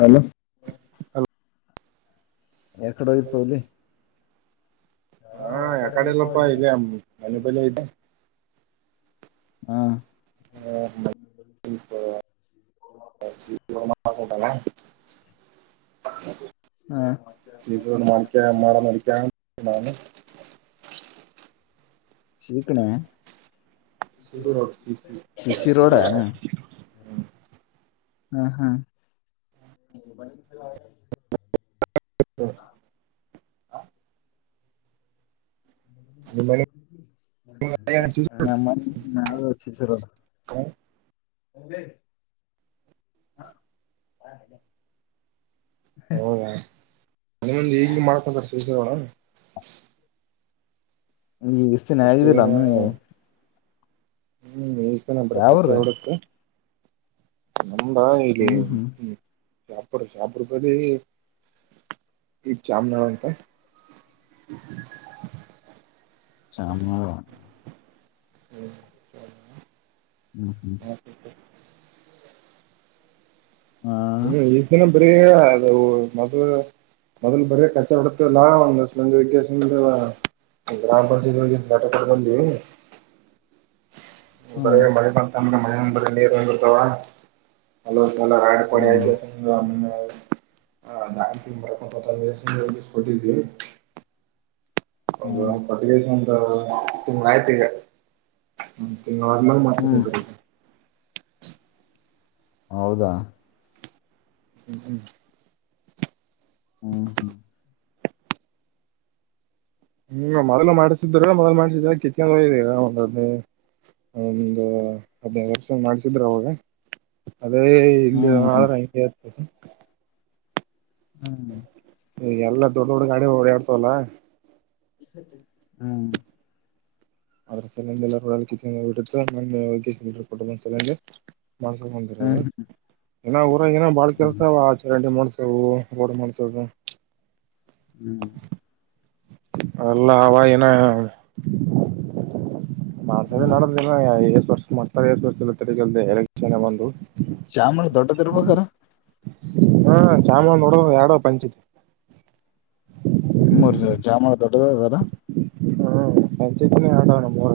ಹಲ ಹಲೋ ಯಕಡೆ ಹೋಗಿತಲ್ಲಿ ಹಾ ಯಾ ಕಡೆಲ್ಲಪ್ಪ ಇದೆ ಮನೆ ಬಲೆ ಇದೆ ಹಾ ಹ್ಮಟ ಶ ಹಾ ಮಾಡಳಿಕ ಮಾಡಳ ನಳಿಕ ಸಾನ ಶೀಕಣ ಸಿಸಿ ರೋಡಾ ಹಾ ಹಾ ಹ ನಿಮ್ಮ ಮನೆ ನಮ್ಮ ನಾವು ಶಿಸರ [inaudible] ಹೌದಾಹಗ ಮಾಡಕೊಂತೋಣ ಈ ಇಸತಿನ ಜನ ಆಗಿದಿಲ್ಲಾನ ಹ್ಮ್ ನೀಷ್ಟ ನ್ರ ಯಾವ್ರ ಕಚ್ಚಾ ಹಡಕ್ಕೆ ನಮ್ಮಾ ಹ್ಮ್ ಹ್ಮ್ ಇಲ್ಲಿಮ ಸಾಪಡ ಸಾಪಿಡಬದು ಇ ಚಾಮನಾವಂತಾಯ ಚಾಮ ಹ್ಮ ಹ್ಮ್ ಹ್ಮ್ ಹ ಹ ಹ್ಮ್ ಈ ದಿನ ಬರಿ ಅ ಮದ ಮೊದಲ್ ಬರ ಕಚ್ಚಾವಡತೆ ಲಲ್ಲಾಜ ವ ಗ್ರಾಮ ಪಂಚಾಯತ್ಗೆ ನಟಕ ಬಲ್ಲಿ [inaudible] ಹ್ಮ ಬರ ಮಳೆ ಬತ ಅಂದ್ರೆ ಮಳೆ ಅಂದ್ರೆ ನೀರ್ ಅಂದಿರ್ತಾವ ಅ ಹ್ಮ [unintelligible] [inaudible] ಹ್ಮ್ ಹ್ಮ್ ಒಂದುಟ್ಟದ ಒಂದು ತಿಂಗಳ ಆಯ್ತ್ ಈಗ ಹ್ಮ ನಾರ್ಮಲ್ ಮತ್ತ ಕುಂದರ್ತೈತಿ. ಹೌದಾ ಹ್ಮ್ ಹ್ಮ್. ಹ್ಮ ಹ್ಮ ಹ್ಮ್ ಮೊದ್ಲು ಮಾಡ್ಸಿದ್ರ ಮೊದ್ಲು ಮಾಡ್ಸಿದ್ರ ಚಿಚ್ಚರ ಒಂದೆ [unintelligible] ಒಂದು ಹದ್ನೈದು ವರ್ಷ ಮಾಡ್ಸಿದ್ರ ಅವಾಗ. ಅದೇ ಇಲ್ಲಿ ಹ್ಮ್ [unintelligible] ಹ್ಮ್ ಎಲ್ಲ ದೊಡ್ಡ ದೊಡ್ಡ ಗಾಡಿ ಓಡಾಡ್ತವಲ್ಲಾ. ಹ್ಮ. ಅದರ ಸಮಂದ ಎಲ್ಲಡ ಬಿಟ್ಟತ್ತು ಆ ಕೊಟ್ಟ ಬಂದ ಚಲಂಗ ಮಾಡ್ಸೋಮ ಅಂದ್ರ ಹ್ಮ್ ಹ್ಮ್ ಇನ್ನ ಊರಾಗ ಏನ ಬಾಳ ಕೆಲ್ಸ ಆವ ಆ. [unintelligible] ರೋಡ್ ಮಾಡ್ಸೋದು. ಹ್ಮ್ ಅಲ್ಲ ಅವ ಏನ ಮಾಡ್ಸೋದ ಇನ್ನ ಹ್ಮ್ ನಡದದ ಏಷ್ಟ್ ವರ್ಷ ಮಾಡ್ತಾರೆ ಎಷ್ಟ ವರ್ಷ ಎಲ್ಲ ತಗಲ್ದೆ ಎಲೆಕ್ಷನ್ ಬಂದು ಚಾಮರ ದೊಡ್ಡದ ಇರಬೇಕಾ ಆರ - ಹಾ ಚಾಮಾ ನೋಡ ಎರಡ ಪಂಚಾಯತಿ ನಿಮ್ಮೂರ್ ಜಾಮರ ದೊಡ್ಡದ ಅದಲ್ಲಾ. ಹ್ಮ್ ಪಂಚಾಯತಿನ ಯಾಡ್ ಅದಾವನಮ್ಮ ಊರ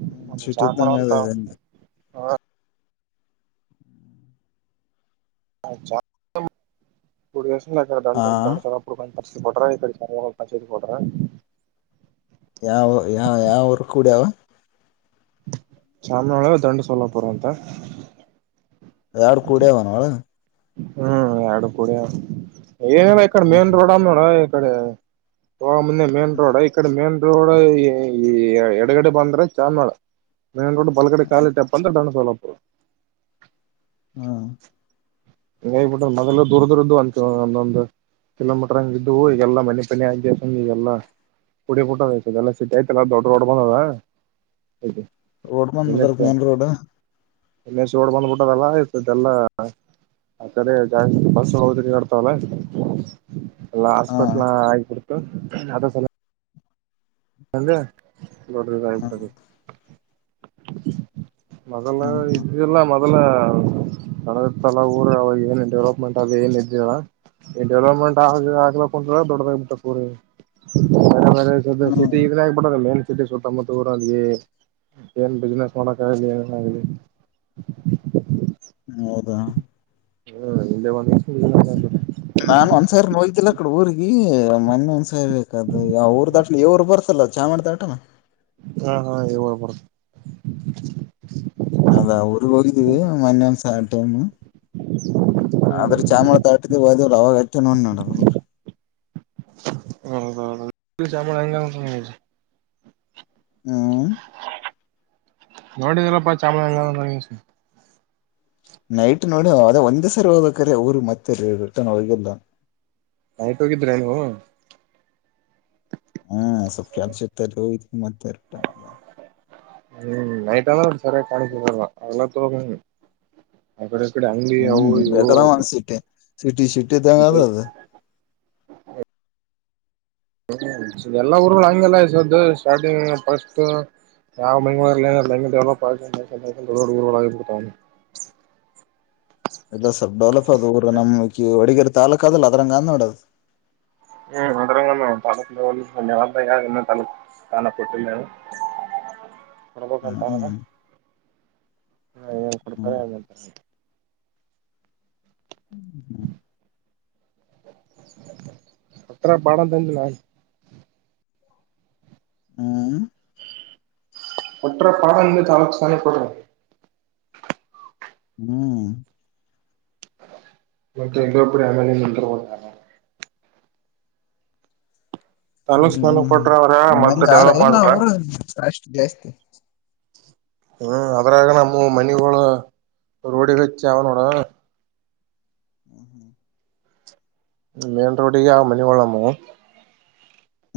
ಹ್ಮ್ ಒಂದ ಸಿಟಿ ಚಾಮಾರ ಇದ್ದಂಗ ಅಂತ - ಅದ ಹಾ [unintelligible] [unintelligible] ಯಾವ ಯಾವ ಯಾವ ಊರು ಕುಡ್ಯಾವ ಚಾಮನಹಳ್ಳ ದಂಡ ಸೋಲ್ಲಾಪುರ ಅಂತ ಎರಡು ಕುಡ್ಯಾವ ಆನ ಅವ ಹ್ಮ್ ಎರಡು ಕುಡ್ಯಾವ್ ಏನೇಲ್ಲ ಹ ಇಕಡೆ ಮೇನ್ ರೋಡ್ ಅದ ನೋಡ ಇಕಡೆ ಹೋಗೋಮುಂದ ಮೇನ್ ರೋಡ್ ಇಕಡೆ ಮೇನ್ ರೋಡ್ ಈ ಎಡಗಡೆ ಬಂದ್ರೆ ಚಾಮ್ನಳ ಮೇನ್ ರೋಡ್ ಬಲಗಡೆ ಹ ಕಾಲ್ ಇಟ್ಟ್ಯಪ ಅಂದ್ರ ದಂಡ ಸೊಲ್ಲಾಪುರ. ಹ್ಮ. ಹಂಗ ಹೇಬಿಟ್ಟ್ರ ಮೊದಲ್ಲ ದೂರ ದೂರ ಇದ್ದು ಅಂತ ಒಂದೊಂದು ಕಿಲೋಮೀಟರ್ ಹಂಗ ಇದ್ದು ಈಗೆಲ್ಲ ಮನೆ ಪನಿ ಆಗಾನ್ ಈಗೆಲ್ಲಾ ಕುಡಿ ಪುಟ್ಟದ ಆಯತದದೆಲ್ಲ ಸಿಟ್ಟಿ ಆಯ್ತಲ್ಲ ದೊಡ್ಡ ದೊಡ್ಡ ಬಂದದ ರೋಡ್ ಬಂದದ ಅದರ ಮೇನ್ ರೋಡ್ ಇಲ್ಲೇಸಿ ರೋಡ್ ಬಂದ್ಬಿಟ್ಟದಲ್ಲ ಇದರ್ದ ಎಲ್ಲ ಆ ಕಡೆ ಜಾಸ್ತಿ ಬಸ್ ಅದು ತೀರ್ಗ್ಯಾಡತಾವಲ್ಲ ಎಲ್ಲಾ ಹಾಸ್ಪಿಟ್ಲ್ ಹ ಆಗ್ಬಿಡ್ತ ಅದರ ಸಲ್ವಾಗಿ ಅಂದ ದೊಡ್ಡದದ [unintelligible] ಹ ಮೊದಲ ಹ್ಮ್ ಇದ್ದಿಲ್ಲ ಮೊದಲ ಕಳದ ಸಲ ಊರ ಅವಾಗ ಏನ್ ಡೆವಲಪ್ಮೆಂಟ್ ಅದು ಏನ್ ಇದ್ದಿದ್ದಿಲ್ಲ. ಡೆವಲಪ್ಮೆಂಟ್ ಆಗ ಆಗ್ಲಕ್ಕುಂತದ ದೊಡ್ಡದಾಗಗ್ಬಿಟ್ಟ ಪೂರ ಈಗ ಬೇರೆ ಬೇರೆ ಸದ ಸಿಟಿ ಇಡ್ರಾಗ್ ಆಗಿಬಿಟ್ಟಿದಲ್ಲ ಏನು ಸಿಟಿ ಸುತ್ತ ಮುತ್ತ ಊರಲ್ಲಿ ಏನ್ ಬಿಸ್ನೆಸ್ ಮಾಡಕ್ ಆಗಲಿ ಏನ್ ಆಗಲಿ ಹೌದಾ ಹ್ಮ ಇಲ್ಲೆ ಒಂದ [unintelligible] ನಾನ ಒಂದ್ಸಾರಿ ನೋಯ್ತಿಲ್ಲ ಆಕಡೆ ಊರಿಗಿ ಮೊನ್ನೆ ಒಂದ್ಸ ಸರಿ ಬೇಕದು ಅವ್ರು ದಾಟಟ್ಲಿ ಇವ್ರು ಬರ್ತಾಲ್ಲ ಚಾಮರ ಡಾಟಾನ ಹಾ ಹಾ ಇ ಬರಬರ [unintelligible] ಅದಾ ಊರ್ಗ್ ಹೋಗಿದ್ದೀವಿ ಮನ್ನ್ಸ ಟೈಮ್ [unintelligible] ಆದ್ರೆ ಚಾಮಳ ತಾಟಿದೀದೇವರು ಅವಾಗ ಅಚ್ಚ ನೋ ನಡಲ್ ಅವರು [unintelligible] [inaudible] ಹಂಗಾಮ [unintelligible] ಹ್ಮ [unintelligible] ನೋಡಿಲ್ಲಪ್ಪಾ ಚಾಮ ಎಲ್ಲ [unintelligible] ನೈಟ್ ನೋಡಿ ಅದ ಒಂದ್ ಸರಿ ಹೋದಕ್ರ ಅವಊರು ಮತ್ತೆ ರಟನ್ ಹೋಗಲ್ಲ [unintelligible] ನೈಟ್ ಹೋಗಿದ್ರೆ ನೀವು [unintelligible] ಹಾ ಸಖ್ಯಷತ ಮತ್ತೆ [unintelligible] ಹ್ಮ್ ನೈಟಾದ ನ ಸರಿಯ ಕಾಣ ಅಲ್ಲ ತೋ ಅ [unintelligible] ಈ ಕಡೇ ಅಂಗಡಿ ಅವು ಇವು [unintelligible] ಸಿಿಟಿ ಸಿಟಿ ತಂಗತದು [unintelligible] ಹೌ [unintelligible] ಎಲ್ಲಾ ಊರುಗಳು ಹಗೆಲ್ಲಸೋ ಸ್ಟಾರ್ಟಿಂಗ್ ಫಸ್ಟ್ ಯಾವ ಮಂಗ ಇತ [inaudible] ಇಲ್ಲ ಸ್ವಲ್ ಡೆವಲಪ್ ಅ ಊರ ನಮ್ ಹೊಡಗೇರಿ ತಾಲೂಕ್ ಅದಲ್ಲ ಅದ್ರಂಗ ಅಂದ ನೋಡದು ಹ್ಮ್ ಮದರ ತಳ ಯ ತಲೆ ಕಾಣಪಟ್ಟಿಲ್ಲ [inaudible] ಅಪ ಕಂಂತಾ ಹ್ಮ್ ಹಾ ಏನ್ ಹ್ಮ್ ಕೊಡ್ತಾರೆಂಗಂತಾರೆ ಹ್ಮ್ ಹ್ಮ್ ಅತ್ರ ಪಡ ತಂದಿಲ್ಲ ಹ್ಮ ಒಟ್ರ ಪಳನ್ಂಬ ಚ ಅಲಕ್ ಸಣಿ ಕೊಡ ಹ್ಮ್ ಮತ್ತೆಲ್ಲಪಡ ಎಮಲೆ ಅಂದರು ತಾಲೂಕ್ ಹ್ಮ ಸ್ಥಾನ ಕೊಟ್ರ ಅವ್ರ ಹ್ಮ್ ಮಂದ ಮತ್ತ ಆರ ಡೆವಲಪ್ ಎಲ್ಲ ಆದ್ರ ಅವರಷ್ಟು ಜಾಸ್ತಿ ಹ್ಮ್ ಅದ್ರಾಗ ನಮ್ಮ ಮನಿ ರೋಡಿಿಗೆಚ್ಚ ಯಾವ ನೋಡ ಮೇನ್ ರೋಡಿಗೆ ಮಣಿಿವಳಮ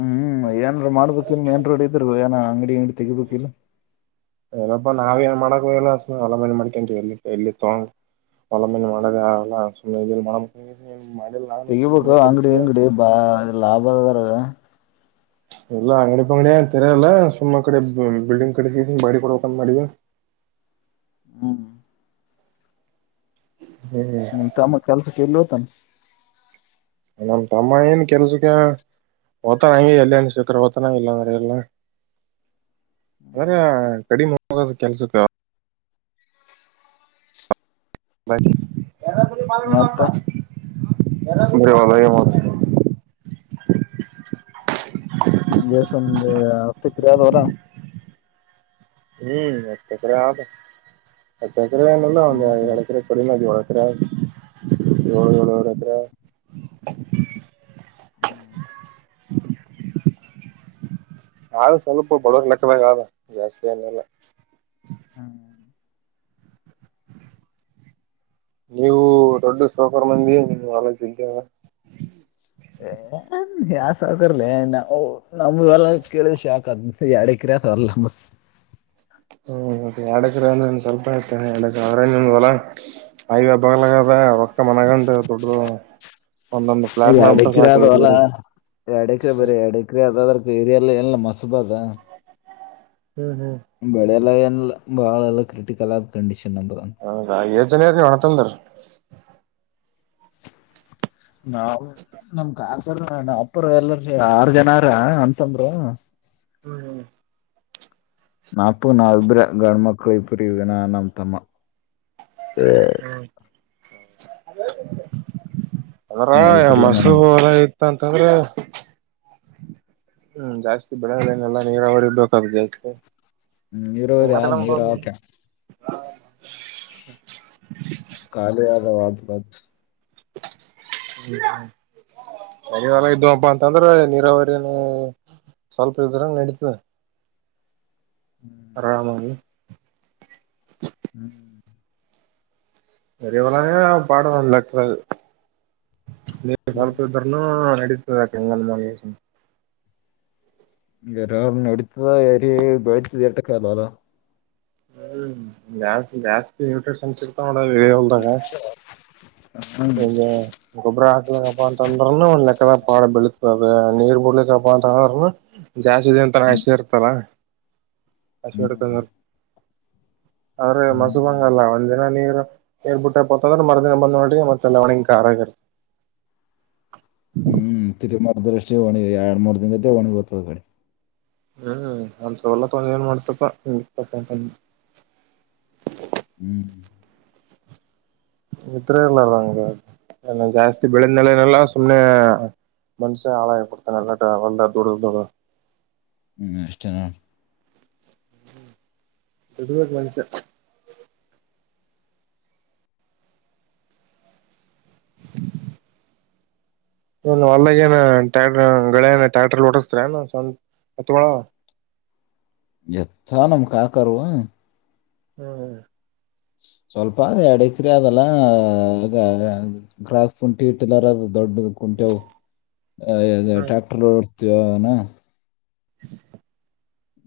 ಹ್ಮ್ ಏನ್ ಮಾಡ್ಬೇಕಿಲ್ ಮೇನ್ ರೋಡ್ ಇದ್ರು ಏನ ಅಂಗಡಿ ಅಂಗಡಿ ತೆಗಿಬೇಕಿಲ್ ಎಲ್ಲಪ್ಪಾ ನಾವ್ ಏನ್ ಮಾಡಕ ಎಲ್ಲಲ ಮ ಮಾಡ್ಕಂತ ಎ ಎಲ್ಲಿ ತೊಂಗ ಒಲ ಮಿನ ಮಾಡಳಗಲ್ಲ ಮ ತೆಗಿಬೇಕ ಅಂಗಡಿ ಅಂಗಡಿ ಬಾ ಲಾಭ ಅದಾರ ಇಲ್ಲಾ ಅಂಗಡಿ ಪ ಅಂಗಡಿಯ ತೆರಲ್ಲ ಸುಮ್ಮ ಕಡೆ ಬಿಲ್ಡಿಂಗ್ ಕಡಿಸಿ ಬಾಡಿ ಕೊಡಕ ಮಾಡ ಹ್ಮ ಹ್ಮ್ ಹ್ಮ ತಮ್ಮ ಕೆಲ್ಸಕ್ಕೆ ಎಲ್ಲಿೋತಾನ ನಮ ತಮ್ಮ ಏನ್ ಕೆಲ್ಸಕ್ಕೆ ಓತಾನಂಗ ಎಲ್ಲಿಯಾಣ ಸಕ್ಕ್ರ ಓತಾನ ಇಲ್ಲಂದ್ರ ಎಲ್ಲ ಅ್ರ ಹ್ಮ್ ಕಡಿಮ ಹೋದ ಕೆಲ್ಸಕ್ಕ ಬ ಯಲ್ಲ ಬ ಅಪ್ಪ ಬರವದ ಮಾಡ ದೇಸಂದ ಹತ್ತು ಎಕರೆ ಆದವರ ಹ್ಮ್ ಎತ್ತು ಎಕರೆ ಆ ಹತ್ತ ಎಕರೆ ಏನಲ್ಲ ಒಂದು ಹ್ಮ್ ಹ್ಮ್ ಎರಡು ಎಕರೆ ಕೊಡಿಮದ ಒಳ ಹತ್ರ ಏಳು ಏಳ ಏರ ಹತ್ರ ಹ್ಮ್ [inaudible] ಹ ಸ್ವಲ್ಪ ಬಡವರ್ ಲೆಕ್ಕದಾಗ ಜಾಸ್ತಿ ಅನ್ನಲ್ಲ ಹ್ಮ್ [inaudible] ನೀವು ದೊಡ್ಡ ಸೂಪರ್ ಮಂದಿ ಆಲೇಜ ಇದ್ದ್ಯಾವ ಯಾ ಸೌಕರ್ಲಿ ನಾವ್ ನಮ ಎಲ್ಲ ಕೇಳಿದ ಶಾಕ್ ಅದ ಯಡ ಕ. [unintelligible] ಹ್ಮ ಮತ್ತೆ ಎಡ್ ಎಕ್ರೆ ಅಂದ್ರ ಸ್ವಲ್ಪೇ ಅಹಿತ್ಯ ಆದ್ರಗ ಹೊಲ. ಅಂಗೆ ಬಾಗಲಾಗದ ಹೊಕ್ಕ ಮನಗಂಡ ದೊಡ್ಡುವವ. ಎಡ ಎಕರೆ ಆದ ಹೊಲ ಎಡ ಎಕರೆ ಬರೆ ಎಡ ಎಕರೆ ಆದ ಬರೆ. ಏರಿಯಲ್ಲಿ ಎಲ್ಲ ಮಸುಬ ಅದ. ಬಳೆಲ್ಲ ಏನಿಲ್ಲ ಬಾಳ ಎಲ್ಲ ಕ್ರಿಟಿಕಲ್ ಆದ್ ಕಂಡೀಷನ ಹೌದ ಏಜ್ ಜನ ಇರಿ ನೀವ್ ಅಣ್ಣ ತಮ್ಮ ದೋರು. ನಾವ್ ನಮ ಕಾಕ್ ದರು ನಾವ ಅಪ್ಪರ ಎಲ್ಲರ ಆರು ಜನ ಆರ ಅಣ್ಣ ತಮ್ಮಂದಿರು. ನತ್ತು ನಾವಿಬ್ರ ಗಂಡ ಮಕ್ಳ ಇಬ್ರು ಇವಿ ನಾನು ನಮ ತಮ್ಮ. [unintelligible] ನಾ ಆದ್ರಗ ಇಬ್ರು ನಮ್ ಮಾಸೂರು. ಅಂತಂದ್ರೆ ಹ್ಮ್ ಜಾಸ್ತಿ ಬೆಳೆದನೆಲ್ಲ ನೀರಾವರಿ ಬೇಕಾದು ಜಾಸ್ತಿ. ನೀರಾವರಿಯಾದ್ ನೀರಾದ್ ಕೇನ್ [unintelligible] ಕಾಲೇ ಆದ [unintelligible] [unintelligible] ಹ್ಮ್ ಇದ್ದಪ್ಪ ಅಂತ ಅಂದ್ ಅಂದ್ರ ನೀರಾವರಿನು ಸ್ವಲ್ಪ ಇದ್ರ ನಡೀತ. ಆರಾಮಾಗಿ ಹ್ಮ್ಮ್ ಎರಿ ಹೊಲನೇ ಪಾಡ ಒಂದ್ ಲೆಕ್ಕದಾಗ. ನೀರ್ ಸ್ವಲ್ಪ್ ಹ್ಮ್ ಇದ್ರೂನು ನಡೀತಾ ಇಂಗಾದ್ರು ಮಾಡ್ಗೇಸಿ. ಎರಿ ನಡೀತಾ ಏರಿ ಬೆಳೀತಾ ಎಟುಕ ಹೊಲ. ಹ ಜಾಸ್ತಿ ಜಾಸ್ತಿ ನ್ಯೂಟ್ರಿಷನ್ಸ್ ಇರ್ತ ನೋಡ ಇ ಹೊಲ್ದಾಗ. ಹ್ಮ್ ಹಗೆ ಗೊಬ್ಬರ ಹಾಕ್ಲಕ್ಕಪ್ಪಾ ಅಂತ ಅಂದ್ರನು ಒಂದ್ ಲೆಕ್ಕದ ಪಾಡ ಬೆಳತ. ನೀರ್ ಬಿಡ್ಲಿಕ್ಕಪ್ಪಾ ಅಂತ ಅಂದ್ರುನೂ ಜಾಸ್ತಿ ದಿನ ತಂಕ ಹ್ಮ್ ಅಸಿ ಇರ್ತಲ್ಲ. ಹಸಿ ಇಡ್ಕೊಂಡು ಹ್ಮ್ ಇರತ್. ಆದ್ರೆ ಮಸುಬಂಗ ಹ್ಮ್ ಅಲ್ಲ ಒಂದ್ ದಿನ ನೀರ್ ನೀರ್ ಬಿಟ್ಟೆಪ ಅಂತ ಅಂದ್ರ ಮರದಿನ ಬಂದ್ ನೋಡ್ರಿ ಮತ್ತ. ತಲ್ಲ ಒಣಗಿ ಕಾರ ಆಗಿರುತ್ತ. ಹ್ಮ್ ತಿಗ ಮರ್ದಷ್ಟ ಹೋಗಣಿ ಎರಡ್ ಮೂರ್ ದಿನದ ಹೋಗಣಿ ಗತ್ತದ ಕಡೆ. ಹ್ಮ್ ಅಂತ ಹೊಲ ತೊಗೊಂಡು ಎನ್ ಮಾಡ್ತಿ ಅಪ್ಪ [unintelligible] ಹ್ಮ್ ಇದ್ರು ಇರ್ಲರಂಗ ಹಂಗ ಬೆಳೆದ ನಲನಲ್ಲ ಸುಮ್ನೆ. ಮನುಷ್ಯನ್ ಹಾಳಾಗಿ ಬಿಡ್ತಾನ ಹೊಲದಾಗ ದುಡಿದು ದುಡಿದು. ಹ್ಮ್ ಅಷ್ಟೇ ನೋಡ್ [unintelligible] ಹೊಲ್ಲಾಗ ಏನ ಟ್ಯಾಕ್ಟರ್ ಗಳೇ ಏನ್ ಟ್ರಾಕ್ಟರ್ ಹೊಡೆಸ್ತ್ರಿ ಎನ್ ಎತ್ತುಗೋಳು ಅವ. ಎತ್ತ ಆವ ನಮ್ ಕಕರುವು. ಹ್ಮ್ ಹ್ಮ ಸ್ವಲ್ಪ ಆದ ಎಡ್ ಎಕರೆ ಅದಲ್ಲ ಗ್ರಾಸ್ ಕಂಟಿ ಟಿಲ್ಲರ್ ಆದ. ದೊಡ್ಡದು ಕುಂಟೆವು ಆ ಆ ಹ್ಮ್ ಟ್ರ್ಯಾಕ್ಟರ್ ಓಡಸ್ತವಿ ಯುವಾಗನ. [inaudible]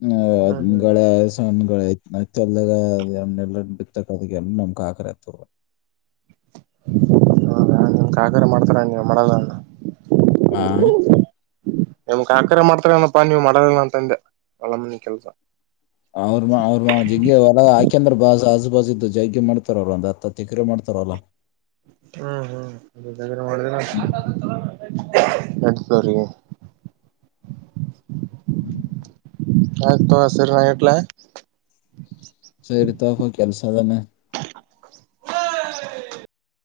ಹ ಹ್ಮ್ ಹ್ಮ್ ಗಳೇ ಶ್ ಸನ್ ಗಳೇ ಐತಿ ಹತ್ತಿ ಹೊಲದಾಗ ಬಿತ್ತಕ ನಮ್ ಕಾಕಾರ್ ಎತ್ತು ಗೋಳ. [unintelligible] ಇವಾಗ ನಿಮ್ ಕಾಕರ ಮಾಡ್ತಾರ ನೀವ್ ಮಾಡಲನ ಹಾ ನಿಮ ಕಾಕರ ಮಾಡ್ತಾರ ಅನಪ್ಪಾ ನೀವು ಮಾಡಲ್ಲ ಅಂತ ಅಂದೇ ಹೊಲ ಮನಿ ಕೆಲ್ಸ. ಅವ್ರ ಮಾ ಅವ್ರ ಮಾ ಜಗ್ಗೆ ಹೊಲ ಹಾಕ್ಯಂದ್ರ ಬಾಜು ಆಜು ಬಾಜು ಇದೂ ಜಗ್ಗೆ ಮಾಡ್ತಾರ ಅವ್ರ ಒಂದ್ ಹತ್ ಹತ್ ಎಕ್ರೆ ಮಾಡ್ತಾರ. ತರ ಹೊಲ. ಹ್ಮ್ ಹ್ಮ್ ಒಳ್ಳ ಹ್ಮ್ ಎಡ್ತರಿರಿಗೆ [inaudible] ಆಯ್ತ ತೋ ಸರಿ ನಾ ಇಡ್ಲಾ ಸೇರಿತಪ ಕೆಲ್ಸದಾನೆ [inaudible]